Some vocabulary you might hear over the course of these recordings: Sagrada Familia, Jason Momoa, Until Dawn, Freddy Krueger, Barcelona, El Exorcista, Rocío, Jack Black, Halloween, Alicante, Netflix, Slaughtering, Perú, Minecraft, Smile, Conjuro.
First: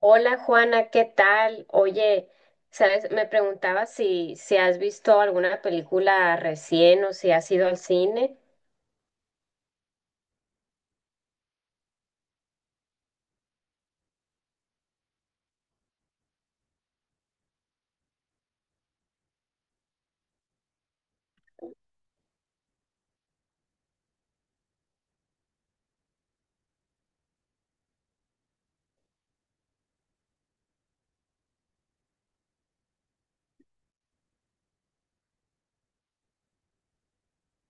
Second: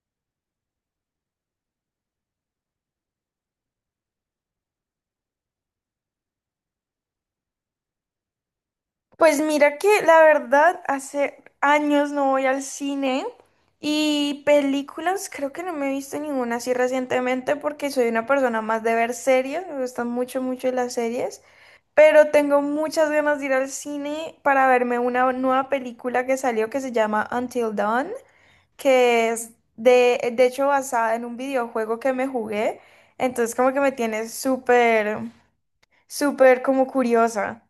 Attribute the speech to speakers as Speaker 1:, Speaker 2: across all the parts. Speaker 1: Hola Juana, ¿qué tal? Oye, sabes, me preguntaba si has visto alguna película recién o si has ido al cine.
Speaker 2: Pues mira que la verdad hace años no voy al cine y películas creo que no me he visto ninguna así recientemente porque soy una persona más de ver series, me gustan mucho mucho las series, pero tengo muchas ganas de ir al cine para verme una nueva película que salió que se llama Until Dawn, que es de hecho basada en un videojuego que me jugué, entonces como que me tiene súper, súper como curiosa.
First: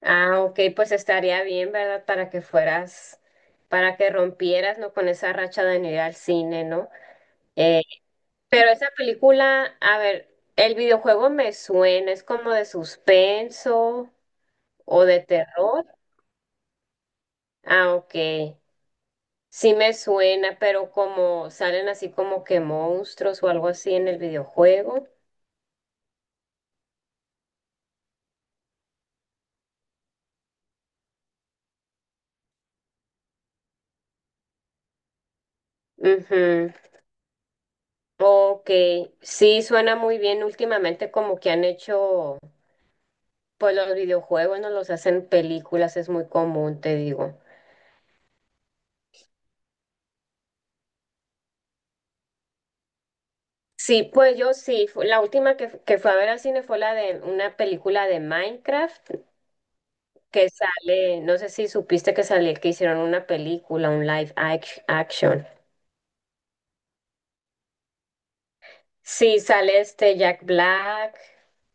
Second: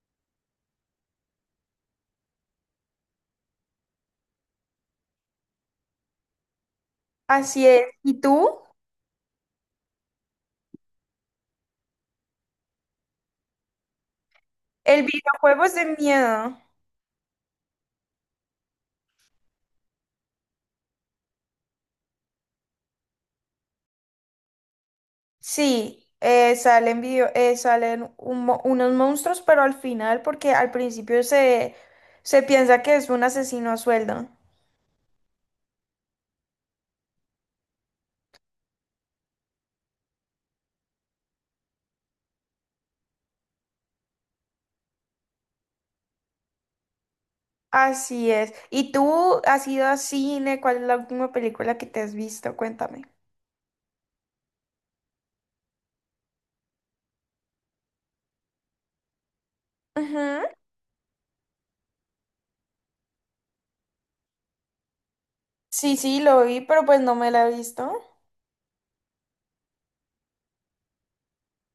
Speaker 1: Ah, ok, pues estaría bien, ¿verdad? Para que fueras, para que rompieras, ¿no? Con esa racha de no ir al cine, ¿no?
Speaker 2: Así es.
Speaker 1: Eh,
Speaker 2: ¿Y tú?
Speaker 1: pero esa película, a ver, el videojuego me suena, es como de suspenso
Speaker 2: El
Speaker 1: o de
Speaker 2: videojuego es
Speaker 1: terror.
Speaker 2: de miedo.
Speaker 1: Ah, ok. Sí me suena, pero como salen así como que monstruos o algo así en el videojuego.
Speaker 2: Sí, salen video, salen unos monstruos, pero al final, porque al principio se piensa que es un asesino a sueldo.
Speaker 1: Ujú. Ok, sí suena muy bien. Últimamente como que han hecho, pues los videojuegos no los hacen películas, es muy común, te digo.
Speaker 2: Así es. ¿Y tú has ido a cine? ¿Cuál es la última película que te has visto? Cuéntame.
Speaker 1: Sí, pues yo sí, la última que fue a ver al cine fue la de una película de Minecraft
Speaker 2: Ujú.
Speaker 1: que sale, no sé si supiste que salió, que hicieron una película, un action.
Speaker 2: Sí, sí, lo vi, pero pues no me la he visto.
Speaker 1: Sí, sale este Jack Black,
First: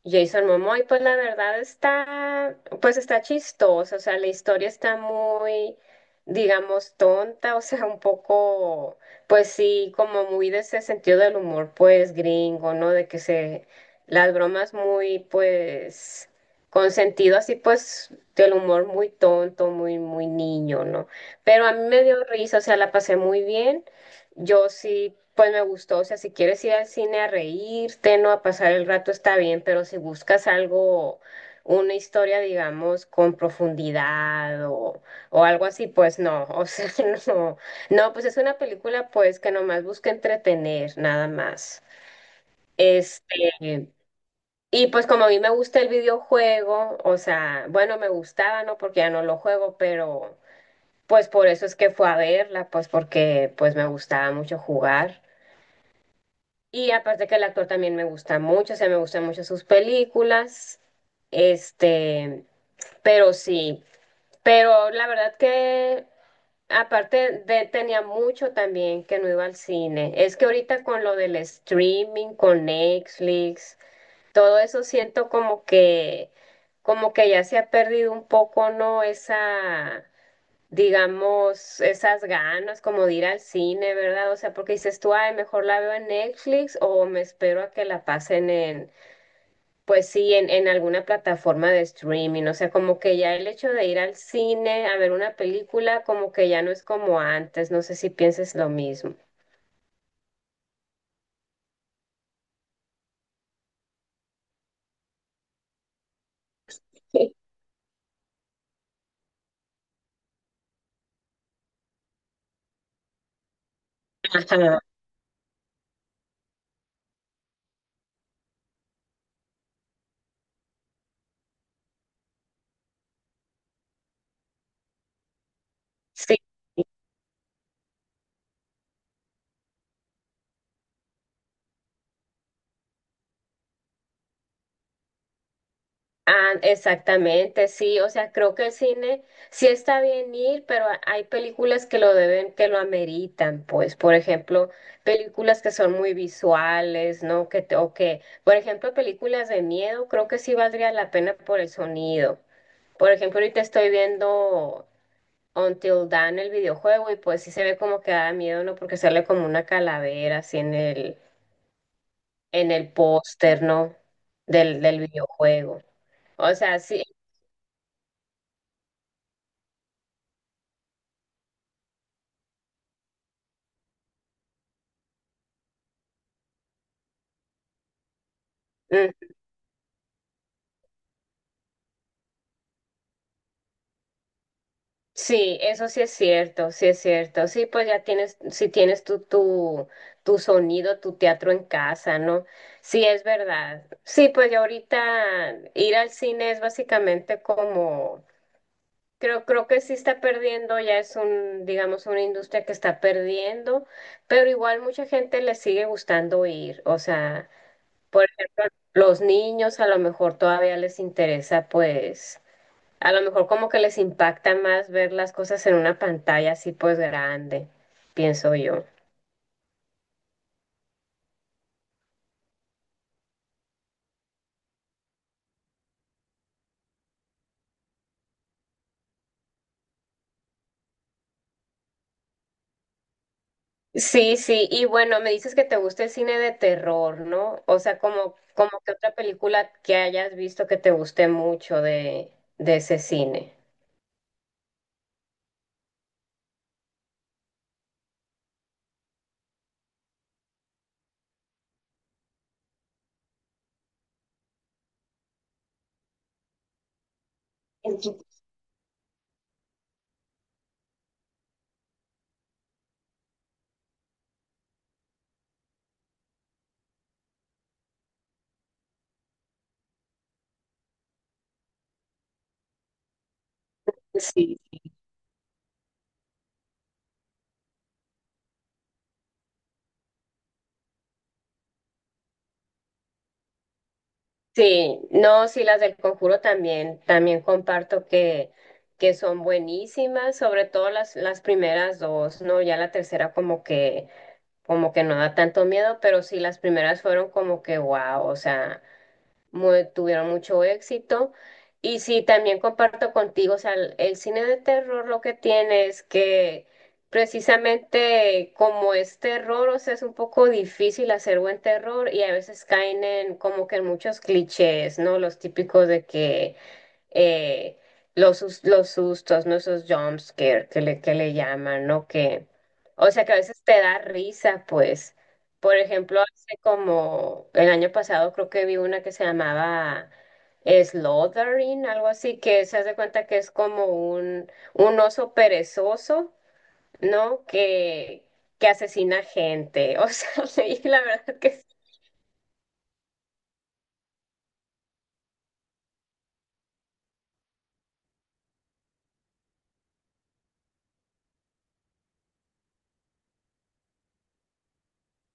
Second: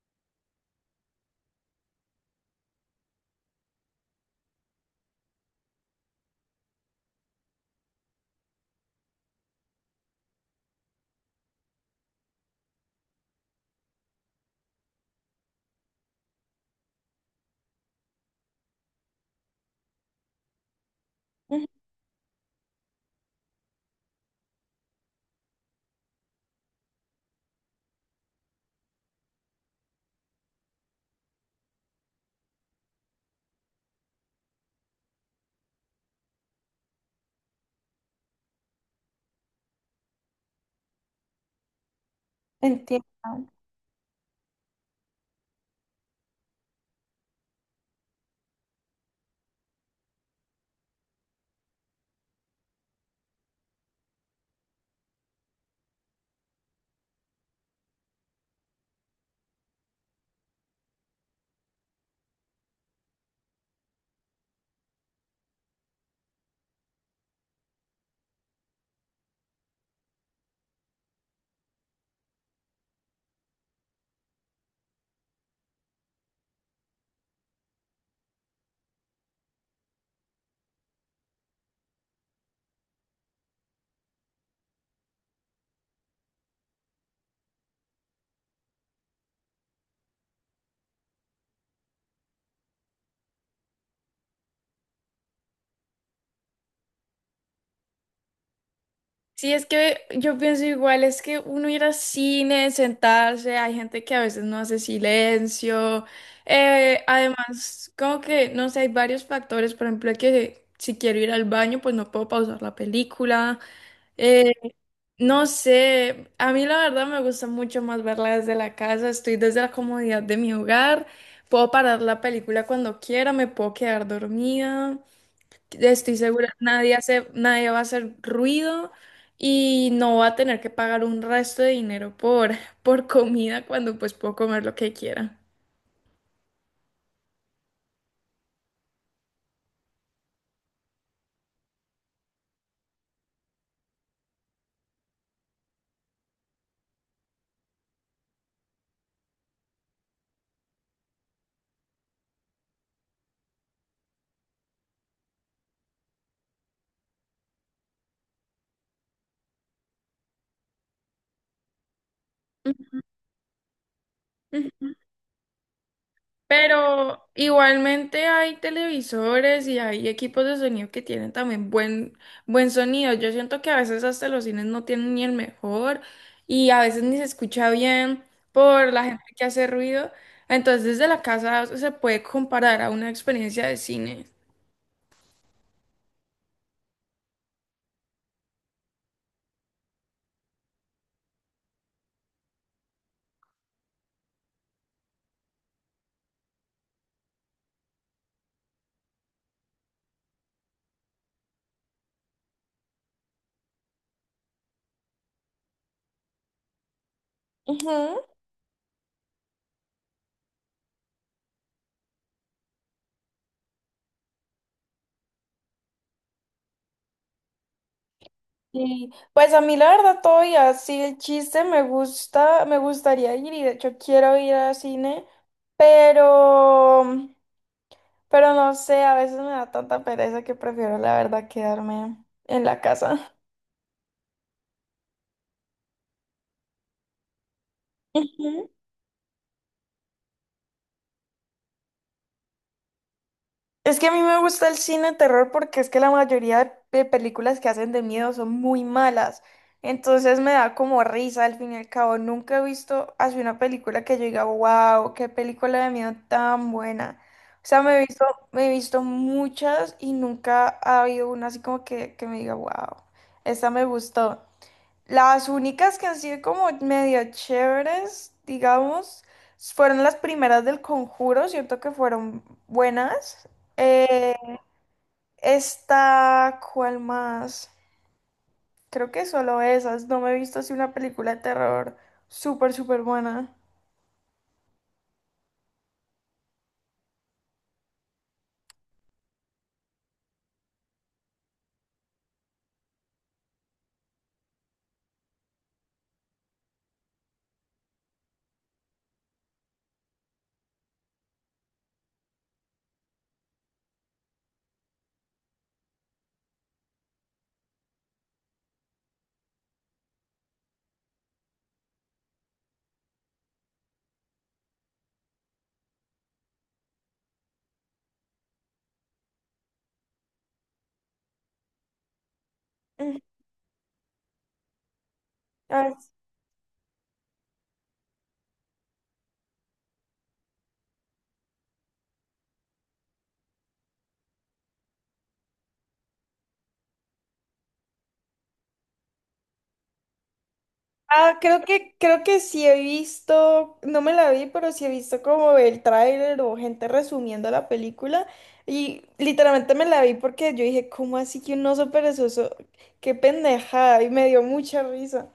Speaker 1: Jason Momoa, y pues la verdad está, pues está chistosa, o sea, la historia está muy, digamos, tonta, o sea, un poco, pues sí, como muy de ese sentido del humor, pues gringo, ¿no? De que se, las bromas muy, pues, con sentido así, pues, del humor muy tonto, muy, muy niño, ¿no? Pero
Speaker 2: Ujú.
Speaker 1: a mí me dio risa, o sea, la pasé muy bien. Yo sí, pues me gustó, o sea, si quieres ir al cine a reírte, no a pasar el rato está bien, pero si buscas algo, una historia, digamos, con profundidad o algo así, pues no, o sea, no, no, pues es una película pues que nomás busca entretener, nada más.
Speaker 2: Entiendo.
Speaker 1: Este, y pues como a mí me gusta el videojuego, o sea, bueno, me gustaba, ¿no? Porque ya no lo juego, pero pues por eso es que fue a verla, pues porque pues me gustaba mucho jugar. Y aparte que el actor también me gusta mucho, o sea, me gustan mucho sus películas, este, pero sí, pero la verdad que tenía mucho también que no iba al cine. Es que ahorita con lo del streaming, con Netflix, todo eso siento como que ya se ha perdido un poco, ¿no? Esa digamos, esas ganas como de ir al cine, ¿verdad? O sea, porque dices tú, ay, mejor la veo en Netflix o me espero a que la pasen pues sí, en alguna plataforma de streaming. O sea, como que ya el hecho de ir al cine a ver una película, como que ya no es como antes. No sé si pienses lo mismo.
Speaker 2: Sí, es que yo pienso igual, es que uno ir al cine, sentarse, hay gente que a veces no hace silencio. Además, como que, no sé, hay varios factores, por ejemplo, que si quiero ir al baño, pues no puedo pausar la película. eh,
Speaker 1: Ajá.
Speaker 2: no sé, a mí la verdad me gusta mucho más verla desde la casa, estoy desde la comodidad de mi hogar, puedo parar la película cuando quiera, me puedo quedar dormida. Estoy segura, nadie hace, nadie va a hacer ruido y no va a tener que pagar un resto de dinero por, por comida cuando pues puedo comer lo que quiera.
Speaker 1: Ah, exactamente, sí, o sea, creo que el cine sí está bien ir, pero hay películas que lo deben, que lo ameritan, pues, por ejemplo, películas que son muy visuales, ¿no? O que, por ejemplo, películas de miedo, creo que sí valdría la pena por el sonido. Por ejemplo, ahorita estoy viendo Until Dawn, el videojuego, y pues sí se ve como que da miedo, ¿no? Porque sale como una calavera así en en el póster, ¿no?
Speaker 2: Ujú.
Speaker 1: Del videojuego. O sea, sí.
Speaker 2: Pero igualmente hay televisores y hay equipos de sonido que tienen también buen, buen sonido. Yo siento que a veces hasta los cines no tienen ni el mejor y a veces ni se escucha bien por la
Speaker 1: mm,
Speaker 2: gente que hace ruido. Entonces desde la casa se puede comparar a una experiencia de cine.
Speaker 1: Sí, eso sí es cierto, sí es cierto. Sí, pues ya tienes, si tienes tu sonido, tu teatro en casa, ¿no? Sí, es verdad. Sí, pues ya ahorita ir al cine es básicamente como, creo que sí está perdiendo, ya es un, digamos, una industria que está perdiendo, pero igual mucha gente le sigue gustando ir. O sea,
Speaker 2: Ujú.
Speaker 1: por ejemplo, los niños a lo mejor todavía les interesa, pues. A lo mejor como que les impacta más ver las cosas en una pantalla así pues grande, pienso yo.
Speaker 2: Y pues a mí la verdad todavía sí el chiste me gusta, me gustaría ir y de hecho quiero ir al cine, pero, pero no sé, a veces me da tanta pereza que prefiero la verdad quedarme en la casa.
Speaker 1: Sí, sí, y bueno, me dices que te gusta el cine de terror, ¿no? O sea, como que otra película que hayas visto que te guste mucho de ese cine.
Speaker 2: Es que a mí me gusta el cine de terror porque es que la mayoría de películas que hacen de miedo son muy malas. Entonces me da como risa al fin y al cabo. Nunca he visto así una película que yo diga, wow, qué película de miedo tan buena. O sea,
Speaker 1: Ujú.
Speaker 2: me he visto muchas y nunca ha habido una así como que me diga, wow, esta me gustó. Las únicas que han sido como medio chéveres, digamos, fueron las primeras del Conjuro, siento que fueron buenas. Eh,
Speaker 1: Sí.
Speaker 2: Esta, ¿cuál más? Creo que solo esas, no me he visto así una película de terror súper, súper buena.
Speaker 1: Sí, no, sí, las del Conjuro también, también comparto que son buenísimas, sobre todo las primeras dos, ¿no? Ya la tercera como que no da tanto miedo, pero sí las primeras fueron como que wow, o sea, muy- tuvieron mucho éxito. Y sí, también comparto contigo, o sea, el cine de terror lo que tiene es que precisamente como es terror, o sea, es un poco difícil hacer buen terror y a veces caen en como que en muchos clichés, ¿no? Los típicos de que eh, los, los sustos, ¿no? Esos jump scare que le llaman, ¿no? Que, o
Speaker 2: Mm.
Speaker 1: sea, que a veces te da risa, pues. Por ejemplo, hace como el año pasado creo que vi una que se llamaba Slaughtering, algo así, que se hace cuenta que es como un oso perezoso, ¿no? Que asesina gente. O sea, y la
Speaker 2: Ah,
Speaker 1: verdad que
Speaker 2: creo que sí he visto, no me la vi, pero sí he visto como el tráiler o gente resumiendo la película. Y literalmente me la vi porque yo dije, ¿cómo así que un oso perezoso? ¡Qué pendejada! Y me dio mucha risa.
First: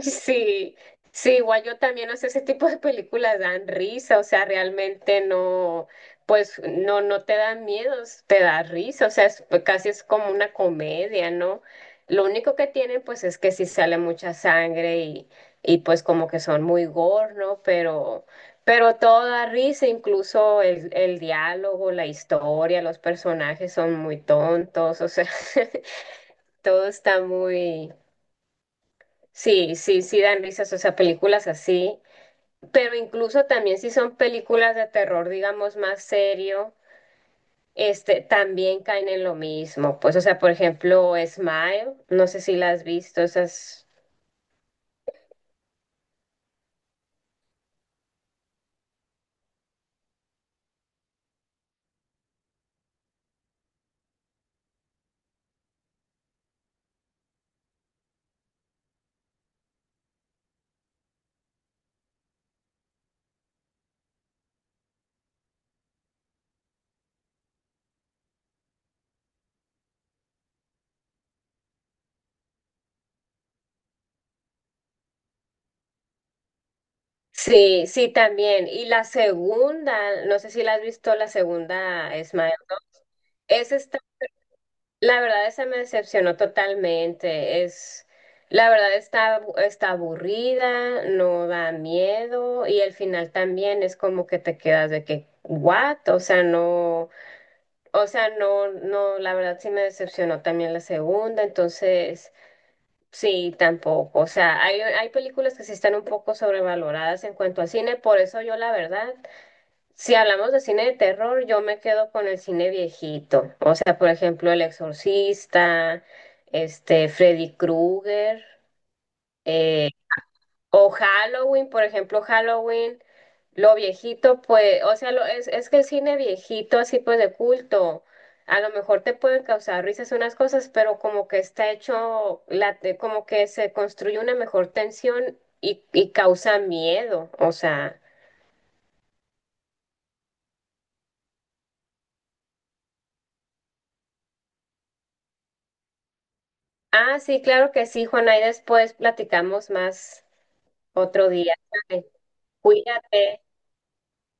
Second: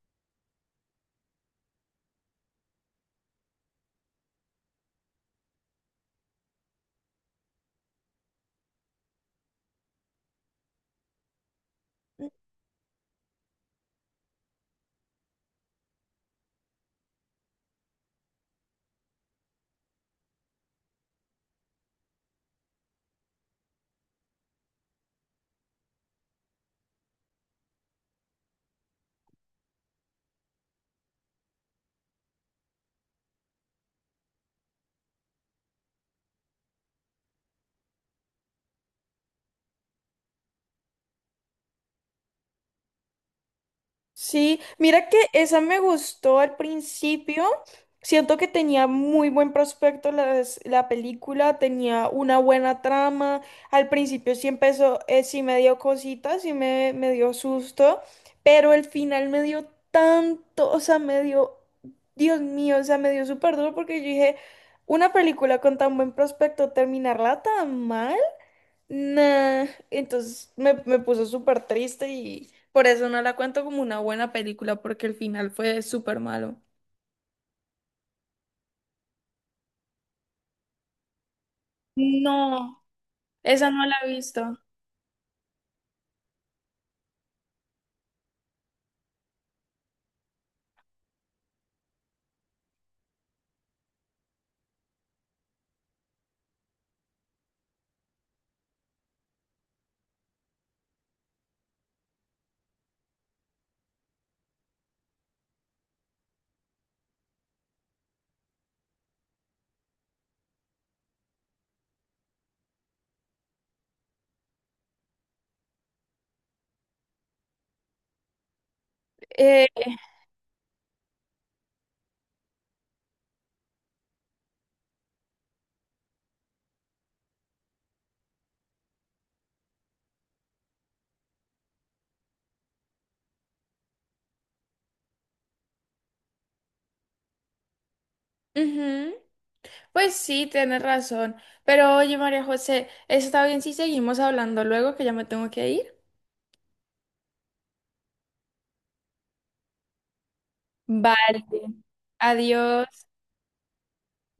Speaker 1: Sí, sí, igual yo también, o sea, ese tipo de películas dan risa, o sea, realmente no, pues no, no te dan miedos, te da risa, o sea, pues, casi es como una comedia, ¿no? Lo único que tienen, pues, es que sí sale mucha sangre y pues como que son muy gore, ¿no? Pero todo da risa, incluso el diálogo, la historia, los personajes son muy tontos, o sea, todo está muy... Sí, sí, sí dan risas, o sea, películas así, pero incluso también si son películas de terror, digamos, más serio, este, también caen en lo mismo. Pues, o sea, por ejemplo, Smile, no sé si la has visto, esas...
Speaker 2: Sí, mira que esa me gustó al principio. Siento que tenía muy buen prospecto película, tenía una buena trama. Al principio sí empezó, sí me dio cositas, me dio susto, pero el final me dio tanto, o sea, me dio, Dios mío, o sea, me dio súper duro porque yo dije, una película con tan buen prospecto, terminarla tan mal. Nah, entonces me puso súper triste y por eso no la cuento como una buena película, porque el final fue súper malo.
Speaker 1: Sí, sí, también. Y la segunda, no sé si la has visto, la segunda, Smile.
Speaker 2: No, esa
Speaker 1: Esa
Speaker 2: no la
Speaker 1: está.
Speaker 2: he visto.
Speaker 1: La verdad, esa me decepcionó totalmente. Es, la verdad está, está aburrida, no da miedo y el final también es como que te quedas de que, ¿what? O sea, no, no, la verdad sí me decepcionó también la segunda, entonces sí, tampoco. O sea, hay películas que sí están un poco sobrevaloradas en cuanto al cine, por eso yo la verdad. Si hablamos de cine de terror, yo me quedo con el cine viejito. O sea, por ejemplo, El Exorcista, este, Freddy Krueger, eh,
Speaker 2: Eh,
Speaker 1: o Halloween, por ejemplo, Halloween, lo viejito, pues, o sea, lo, es que el cine viejito, así pues de culto, a lo mejor te pueden causar risas unas cosas, pero como que está hecho, la, como que se construye una mejor tensión y causa miedo. O sea.
Speaker 2: ujú, Pues sí, tienes razón. Pero oye, María José, ¿está bien si seguimos hablando luego que ya me tengo que ir?
Speaker 1: Ah, sí, claro que sí, Juana, y después platicamos más otro
Speaker 2: Vale.
Speaker 1: día. ¿Sale?
Speaker 2: Adiós.
Speaker 1: Cuídate.